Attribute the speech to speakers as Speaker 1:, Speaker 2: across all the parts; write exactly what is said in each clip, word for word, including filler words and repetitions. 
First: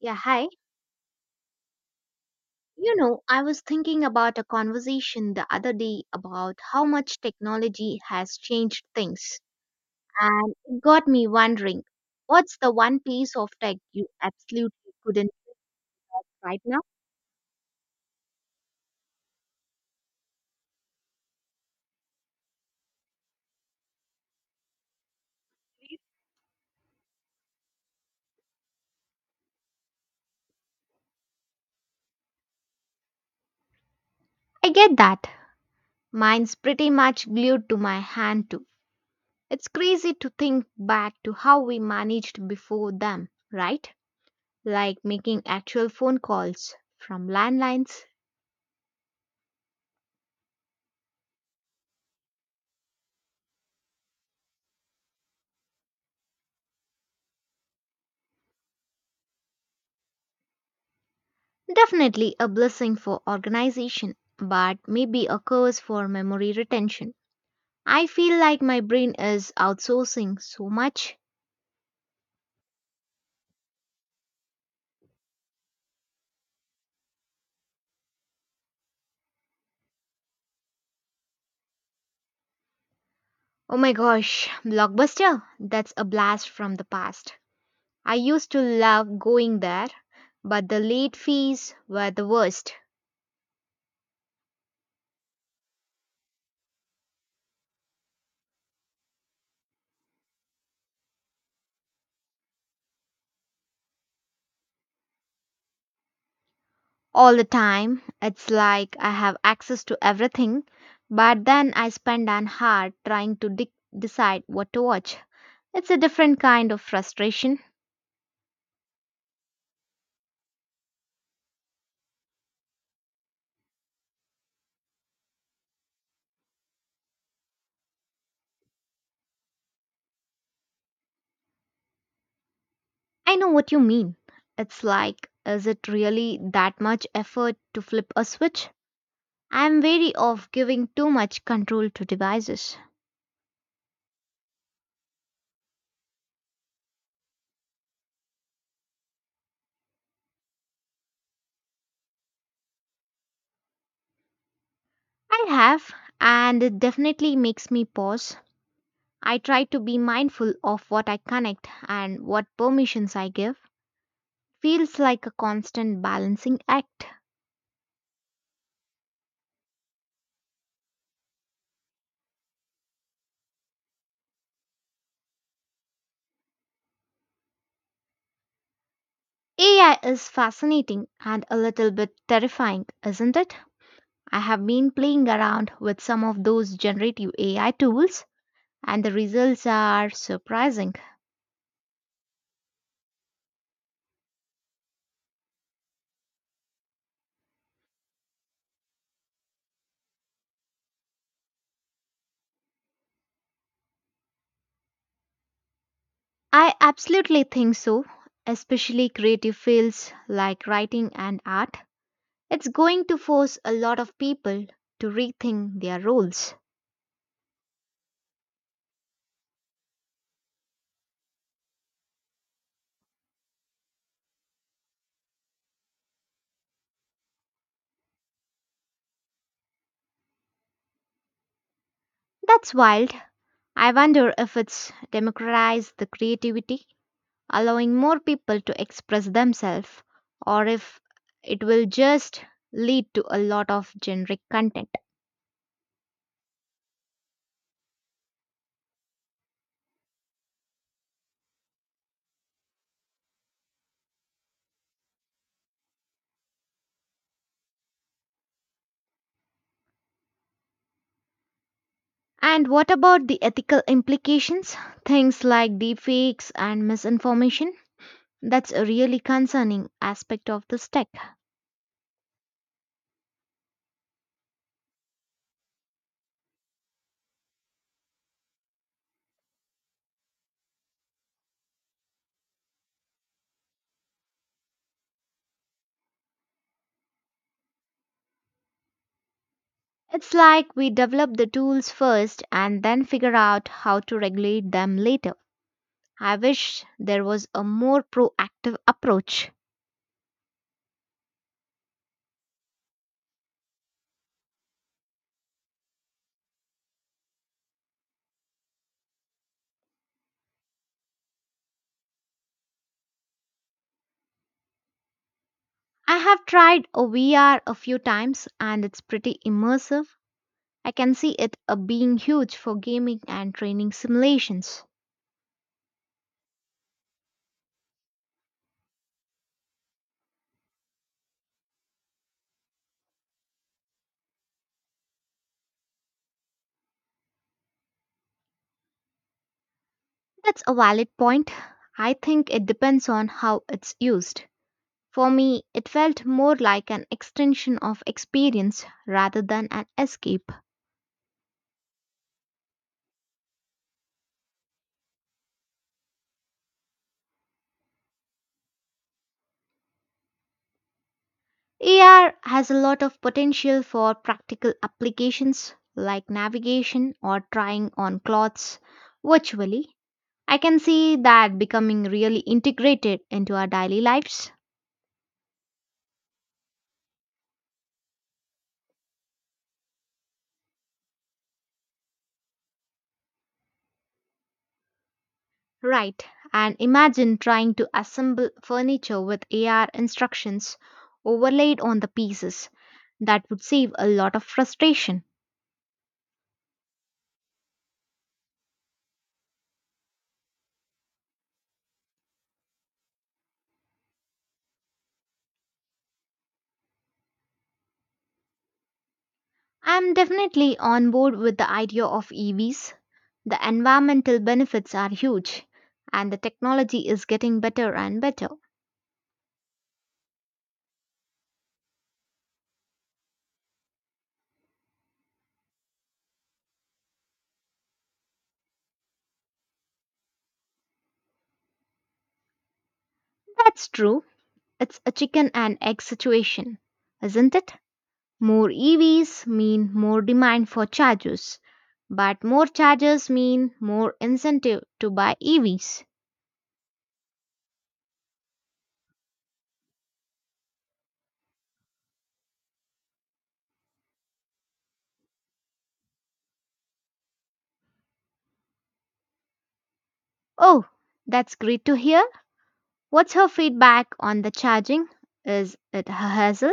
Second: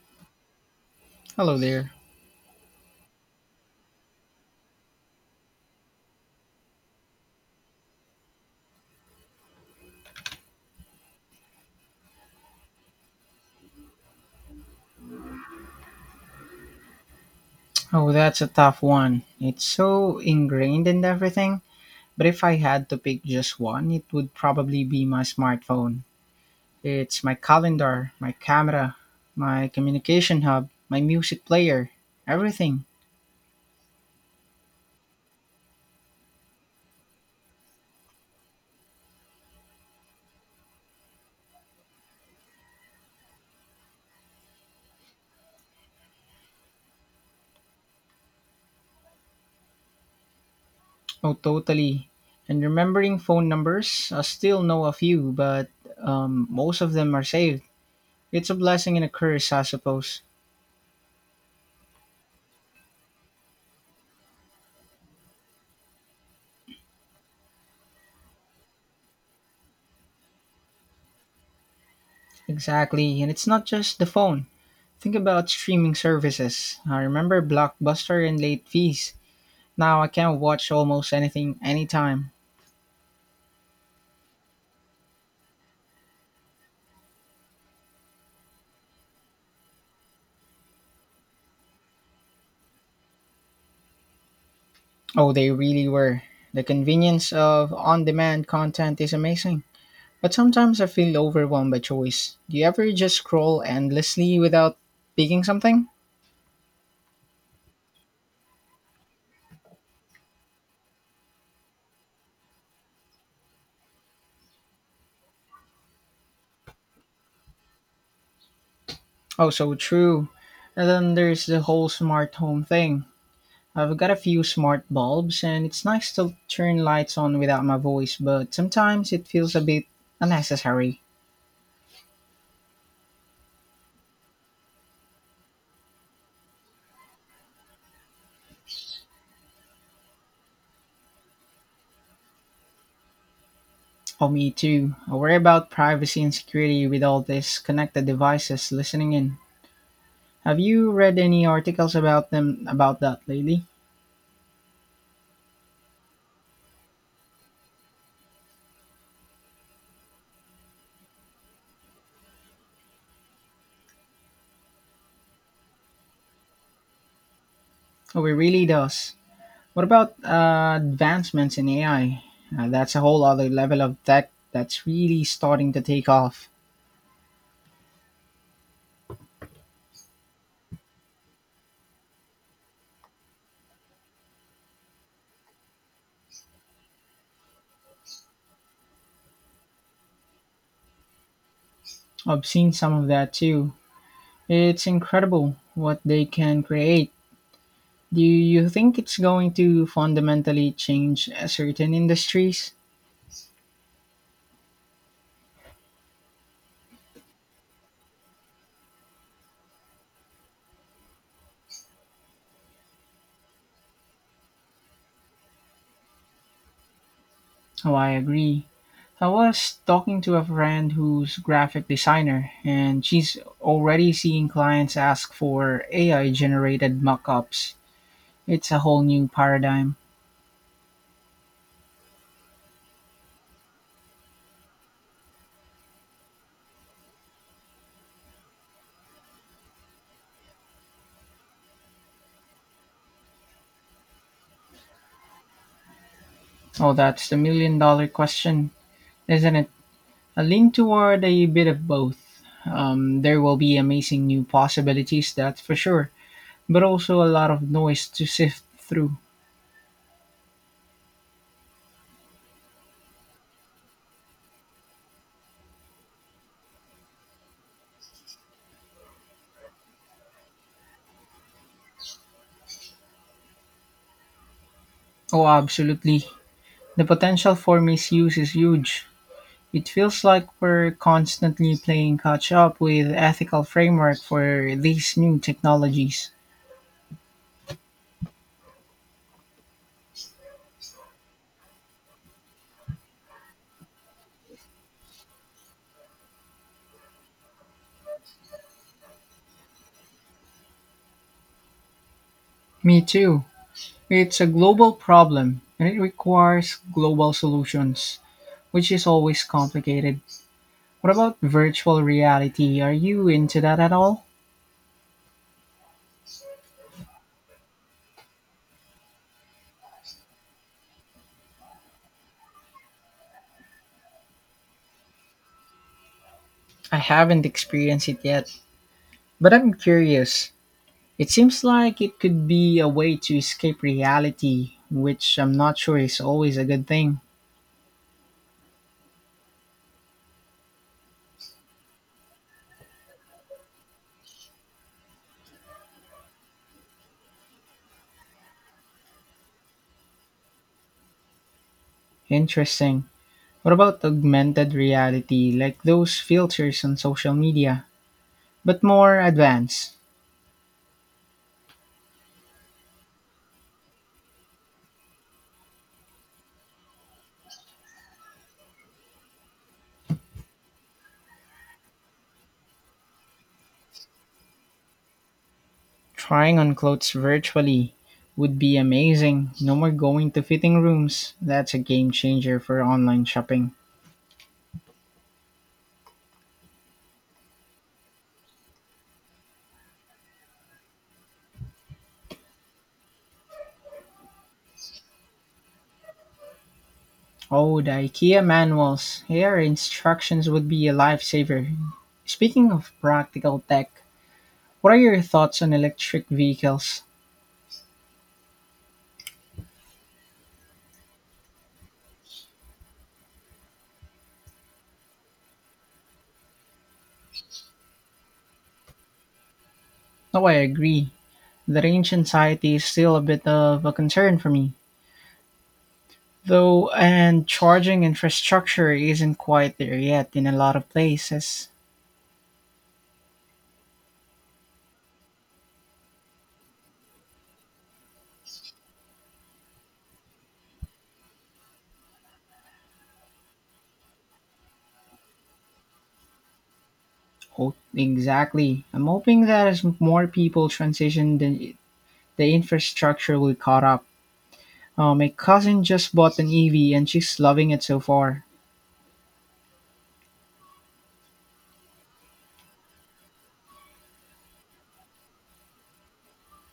Speaker 1: Yeah, hi.
Speaker 2: Hello there.
Speaker 1: You know, I was thinking about a conversation the other day about how much technology has changed things. And it got me wondering, what's the one piece of tech you absolutely couldn't right now?
Speaker 2: Oh, that's a tough one. It's so ingrained in everything. But if I had to pick just one, it would probably be my smartphone. It's my calendar, my camera, my communication hub, my music player, everything.
Speaker 1: I get that. Mine's pretty much glued to my hand too. It's crazy to think back to how we managed before them, right? Like making actual phone calls from landlines.
Speaker 2: Oh, totally. And remembering phone numbers, I still know a few, but um, most of them are saved. It's a blessing and a curse, I suppose.
Speaker 1: Definitely a blessing for organization, but maybe a curse for memory retention. I feel like my brain is outsourcing so much.
Speaker 2: Exactly. And it's not just the phone. Think about streaming services. I remember Blockbuster and late fees. Now I can watch almost anything anytime.
Speaker 1: Oh my gosh, Blockbuster, that's a blast from the past. I used to love going there, but the late fees were the worst.
Speaker 2: Oh, they really were. The convenience of on demand content is amazing. But sometimes I feel overwhelmed by choice. Do you ever just scroll endlessly without picking something?
Speaker 1: All the time, it's like I have access to everything, but then I spend an hour trying to de- decide what to watch. It's a different kind of frustration.
Speaker 2: Oh, so true. And then there's the whole smart home thing. I've got a few smart bulbs, and it's nice to turn lights on without my voice, but sometimes it feels a bit unnecessary.
Speaker 1: I know what you mean. It's like, is it really that much effort to flip a switch? I'm wary of giving too much control to devices.
Speaker 2: Oh, me too. I worry about privacy and security with all these connected devices listening in. Have you read any articles about them about that lately?
Speaker 1: I have, and it definitely makes me pause. I try to be mindful of what I connect and what permissions I give. Feels like a constant balancing act.
Speaker 2: Oh, it really does. What about uh, advancements in A I? Uh, that's a whole other level of tech that's really starting to take off.
Speaker 1: A I is fascinating and a little bit terrifying, isn't it? I have been playing around with some of those generative A I tools and the results are surprising.
Speaker 2: I've seen some of that too. It's incredible what they can create. Do you think it's going to fundamentally change uh, certain industries?
Speaker 1: I absolutely think so, especially creative fields like writing and art. It's going to force a lot of people to rethink their roles.
Speaker 2: Oh, I agree. I was talking to a friend who's graphic designer and she's already seeing clients ask for A I generated mock-ups. It's a whole new paradigm.
Speaker 1: That's wild. I wonder if it's democratized the creativity, allowing more people to express themselves, or if it will just lead to a lot of generic content.
Speaker 2: Oh, that's the million dollar question, isn't it? I lean toward a bit of both. Um, there will be amazing new possibilities, that's for sure, but also a lot of noise to sift through.
Speaker 1: And what about the ethical implications? Things like deepfakes and misinformation? That's a really concerning aspect of this tech.
Speaker 2: Oh, absolutely. The potential for misuse is huge. It feels like we're constantly playing catch up with ethical framework for these new technologies.
Speaker 1: It's like we develop the tools first and then figure out how to regulate them later. I wish there was a more proactive approach.
Speaker 2: Me too. It's a global problem and it requires global solutions, which is always complicated. What about virtual reality? Are you into that at all?
Speaker 1: I have tried a V R a few times and it's pretty immersive. I can see it uh, being huge for gaming and training simulations.
Speaker 2: I haven't experienced it yet, but I'm curious. It seems like it could be a way to escape reality, which I'm not sure is always a good thing.
Speaker 1: That's a valid point. I think it depends on how it's used. For me, it felt more like an extension of experience rather than an escape.
Speaker 2: Interesting. What about augmented reality, like those filters on social media, but more advanced?
Speaker 1: A R has a lot of potential for practical applications like navigation or trying on clothes virtually. I can see that becoming really integrated into our daily lives.
Speaker 2: Trying on clothes virtually would be amazing. No more going to fitting rooms. That's a game changer for online shopping.
Speaker 1: Right, and imagine trying to assemble furniture with A R instructions overlaid on the pieces. That would save a lot of frustration.
Speaker 2: Oh, the IKEA manuals. Here, instructions would be a lifesaver. Speaking of practical tech, what are your thoughts on electric vehicles?
Speaker 1: I'm definitely on board with the idea of E Vs. The environmental benefits are huge, and the technology is getting better and better.
Speaker 2: Oh, I agree. The range anxiety is still a bit of a concern for me, though, and charging infrastructure isn't quite there yet in a lot of places.
Speaker 1: That's true. It's a chicken and egg situation, isn't it? More E Vs mean more demand for chargers, but more chargers mean more incentive to buy E Vs.
Speaker 2: Oh, exactly. I'm hoping that as more people transition, the, the infrastructure will caught up. Uh, my cousin just bought an E V and she's loving it so far.
Speaker 1: Oh, that's great to hear. What's her feedback on the charging? Is it a hassle?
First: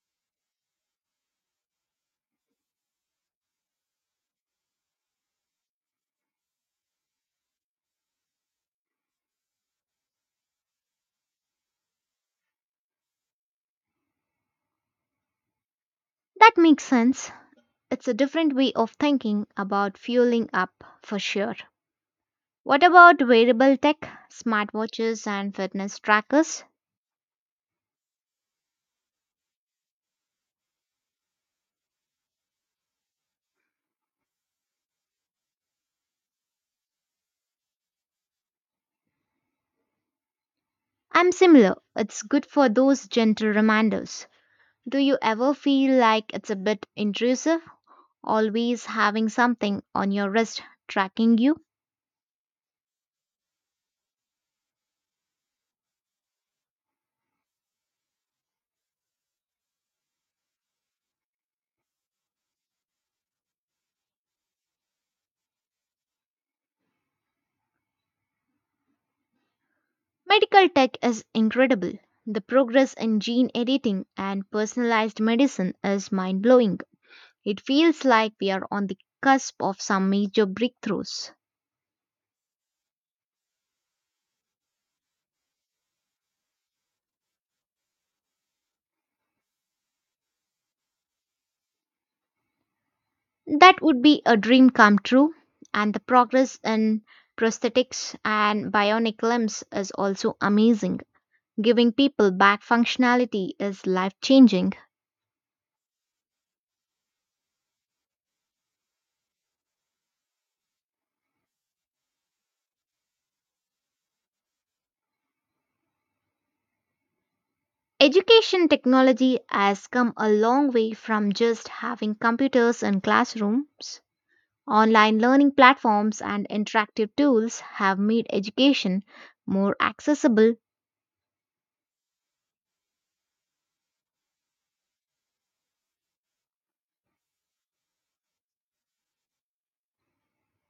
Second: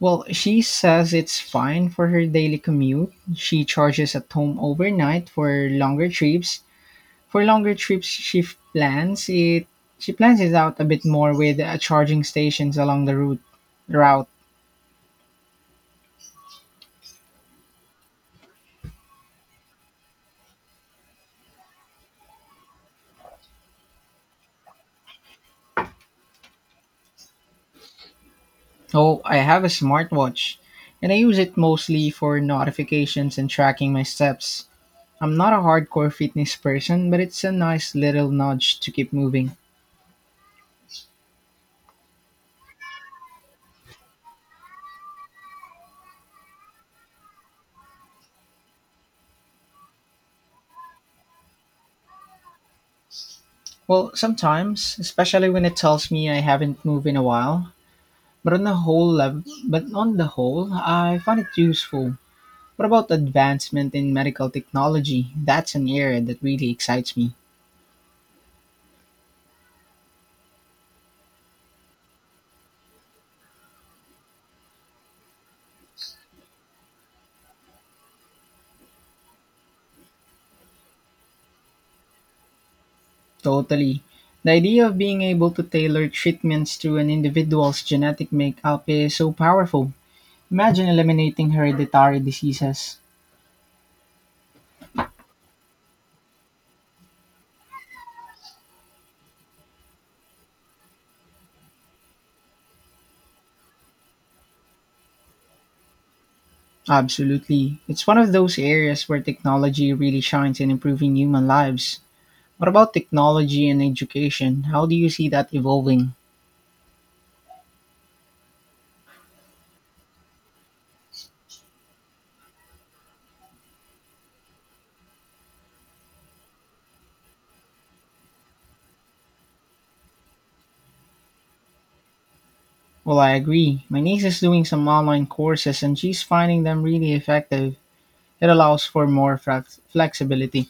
Speaker 2: Well, she says it's fine for her daily commute. She charges at home overnight for longer trips. For longer trips, she f- plans it. She plans it out a bit more with uh, charging stations along the route route.
Speaker 1: That makes sense. It's a different way of thinking about fueling up for sure. What about wearable tech, smartwatches, and fitness trackers?
Speaker 2: Oh, I have a smartwatch, and I use it mostly for notifications and tracking my steps. I'm not a hardcore fitness person, but it's a nice little nudge to keep moving.
Speaker 1: I'm similar. It's good for those gentle reminders. Do you ever feel like it's a bit intrusive, always having something on your wrist tracking you?
Speaker 2: Well, sometimes, especially when it tells me I haven't moved in a while. But on the whole, lev- but on the whole, I find it useful. What about advancement in medical technology? That's an area that really excites me.
Speaker 1: Medical tech is incredible. The progress in gene editing and personalized medicine is mind blowing. It feels like we are on the cusp of some major breakthroughs.
Speaker 2: Totally. The idea of being able to tailor treatments to an individual's genetic makeup is so powerful. Imagine eliminating hereditary diseases.
Speaker 1: That would be a dream come true, and the progress in prosthetics and bionic limbs is also amazing. Giving people back functionality is life changing.
Speaker 2: Absolutely. It's one of those areas where technology really shines in improving human lives. What about technology and education? How do you see that evolving?
Speaker 1: Education technology has come a long way from just having computers in classrooms. Online learning platforms and interactive tools have made education more accessible.
Speaker 2: Well, I agree. My niece is doing some online courses and she's finding them really effective. It allows for more flex- flexibility.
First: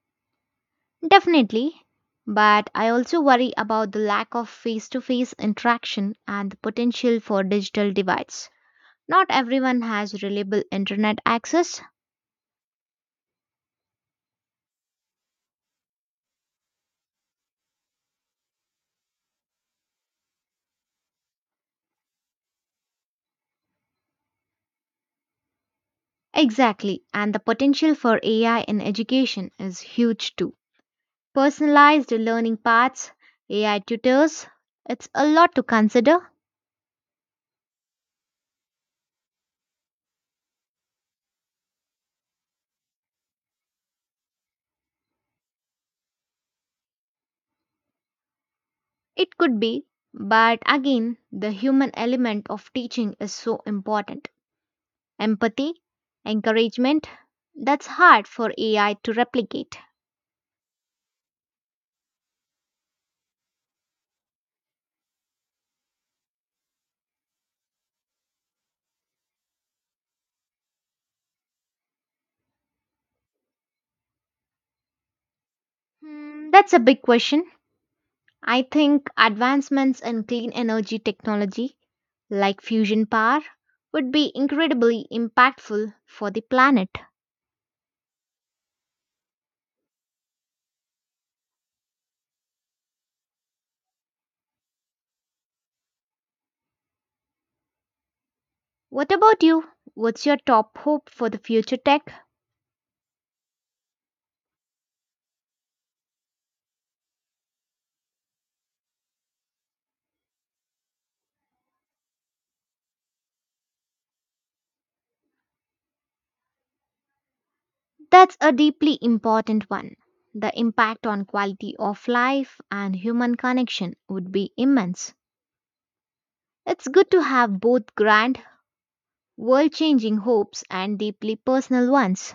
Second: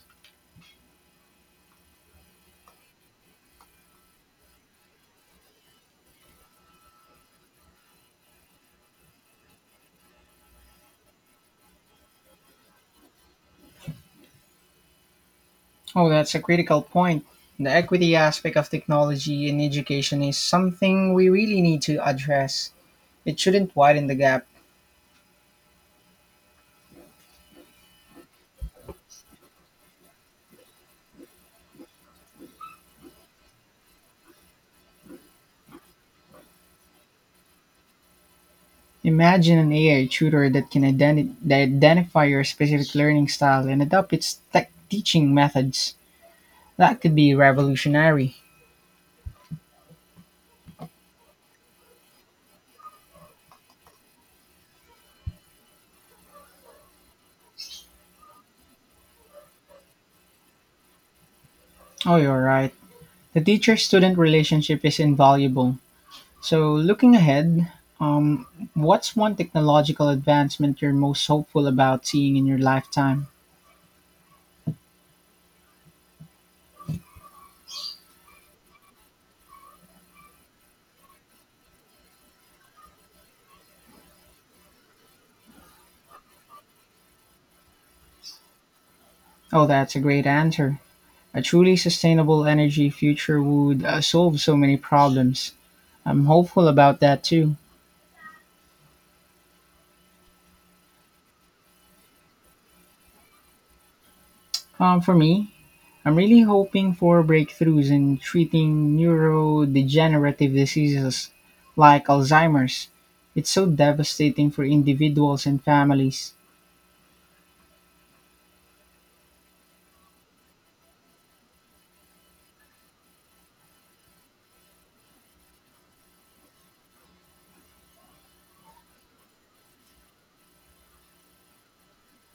Speaker 1: Definitely, but I also worry about the lack of face to face interaction and the potential for digital divides. Not everyone has reliable internet access.
Speaker 2: Oh, that's a critical point. The equity aspect of technology in education is something we really need to address. It shouldn't widen the gap.
Speaker 1: Exactly, and the potential for A I in education is huge too. Personalized learning paths, A I tutors, it's a lot to consider.
Speaker 2: Imagine an A I tutor that can identi- that identify your specific learning style and adapt its tech teaching methods. That could be revolutionary.
Speaker 1: It could be, but again, the human element of teaching is so important. Empathy, encouragement. That's hard for A I to replicate.
Speaker 2: Oh, you're right. The teacher student relationship is invaluable. So, looking ahead, um, what's one technological advancement you're most hopeful about seeing in your lifetime?
Speaker 1: Hmm, that's a big question. I think advancements in clean energy technology, like fusion power, would be incredibly impactful for the planet.
Speaker 2: Oh, that's a great answer. A truly sustainable energy future would uh, solve so many problems. I'm hopeful about that too.
Speaker 1: What about you? What's your top hope for the future tech?
Speaker 2: Um, for me, I'm really hoping for breakthroughs in treating neurodegenerative diseases like Alzheimer's. It's so devastating for individuals and families.
Speaker 1: That's a deeply important one. The impact on quality of life and human connection would be immense. It's good to have both grand world changing hopes and deeply personal ones.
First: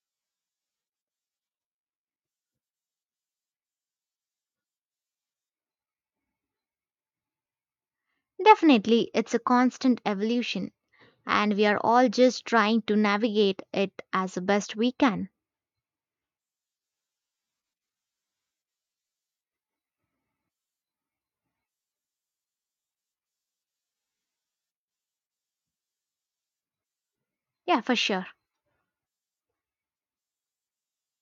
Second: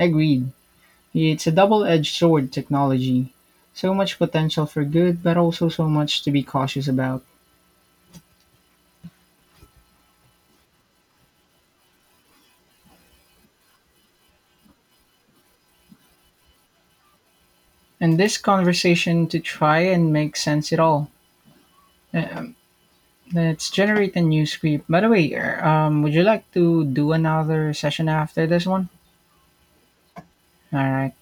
Speaker 2: Agreed. It's a double edged sword, technology. So much potential for good, but also so much to be cautious about.
Speaker 1: Definitely, it's a constant evolution, and we are all just trying to navigate it as best we can.
Speaker 2: And this conversation to try and make sense it all. Uh, Let's generate a new script. By the way, er, um, would you like to do another
Speaker 1: Yeah, for
Speaker 2: session
Speaker 1: sure.
Speaker 2: after this one? All right.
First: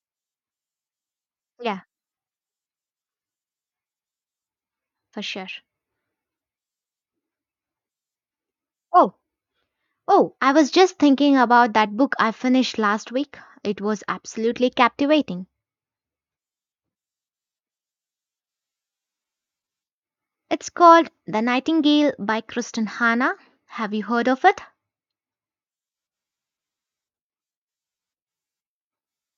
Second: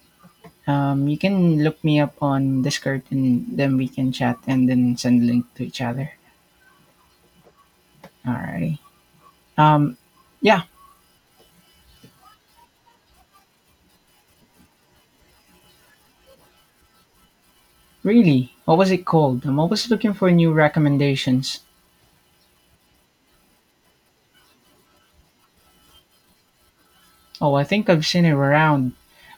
Speaker 2: Um, you can
Speaker 1: Yeah,
Speaker 2: look me up on Discord and then we can chat and then
Speaker 1: for
Speaker 2: send a link
Speaker 1: sure.
Speaker 2: to each other. All
Speaker 1: Oh,
Speaker 2: Um,
Speaker 1: oh, I
Speaker 2: yeah,
Speaker 1: was just thinking about that book I finished last week. It was absolutely captivating.
Speaker 2: really. What was it called? I'm always looking for new
Speaker 1: It's called The
Speaker 2: recommendations.
Speaker 1: Nightingale by Kristen Hanna. Have you heard of it?
Speaker 2: Oh, I think I've seen it around,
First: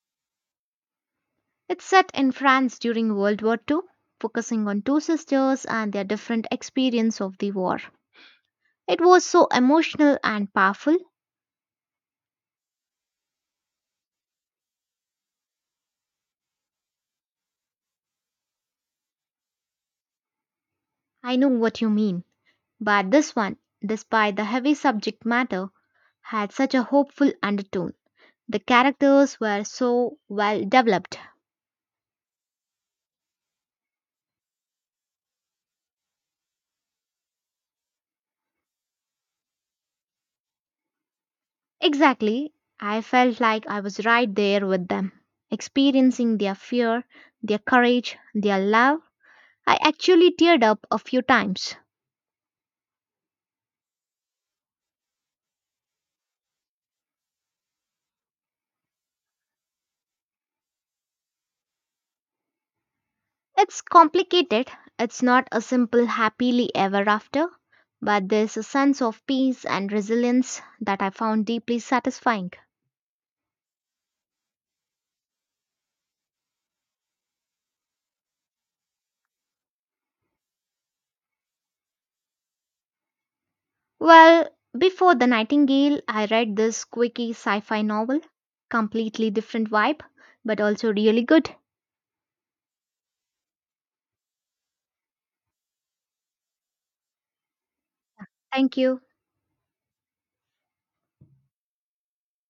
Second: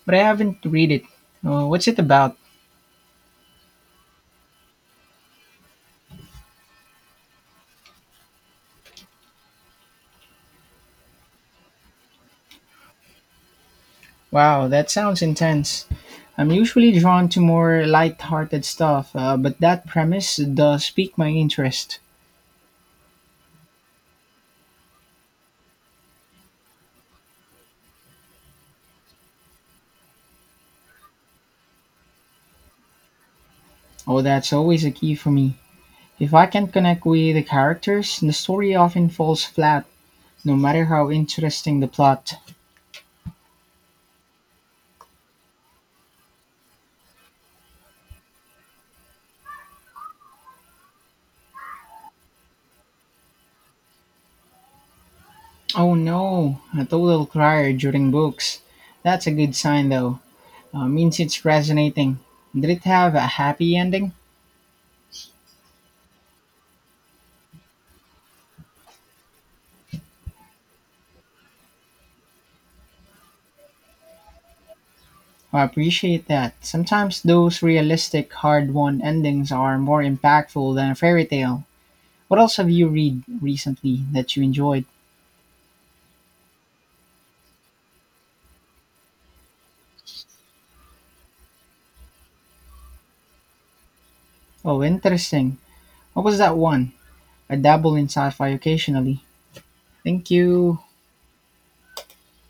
Speaker 2: but I haven't read it. Uh,
Speaker 1: It's
Speaker 2: what's it
Speaker 1: set in
Speaker 2: about?
Speaker 1: France during World War two, focusing on two sisters and their different experience of the war. It was so emotional and powerful.
Speaker 2: Wow, that sounds intense. I'm usually drawn to more light-hearted stuff, uh, but that premise does pique my
Speaker 1: I know what you
Speaker 2: interest.
Speaker 1: mean. But this one, despite the heavy subject matter, had such a hopeful undertone. The characters were so well developed.
Speaker 2: Oh, that's always a key for me. If I can't connect with the characters, the story often falls flat, no matter how interesting the plot.
Speaker 1: Exactly. I felt like I was right there with them, experiencing their fear, their courage, their love. I actually teared up a few times.
Speaker 2: Oh no, a total crier during books. That's a good sign though. Uh, means it's resonating. Did it have a happy
Speaker 1: It's
Speaker 2: ending?
Speaker 1: complicated. It's not a simple happily ever after, but there's a sense of peace and resilience that I found deeply satisfying.
Speaker 2: I appreciate that. Sometimes those realistic, hard won endings are more impactful than a fairy tale. What else have you read recently that you
Speaker 1: Well,
Speaker 2: enjoyed?
Speaker 1: before The Nightingale, I read this quirky sci fi novel. Completely different vibe, but also really good.
Speaker 2: Oh, interesting. What was that one? I dabble in sci fi
Speaker 1: Thank you.
Speaker 2: occasionally. Thank you.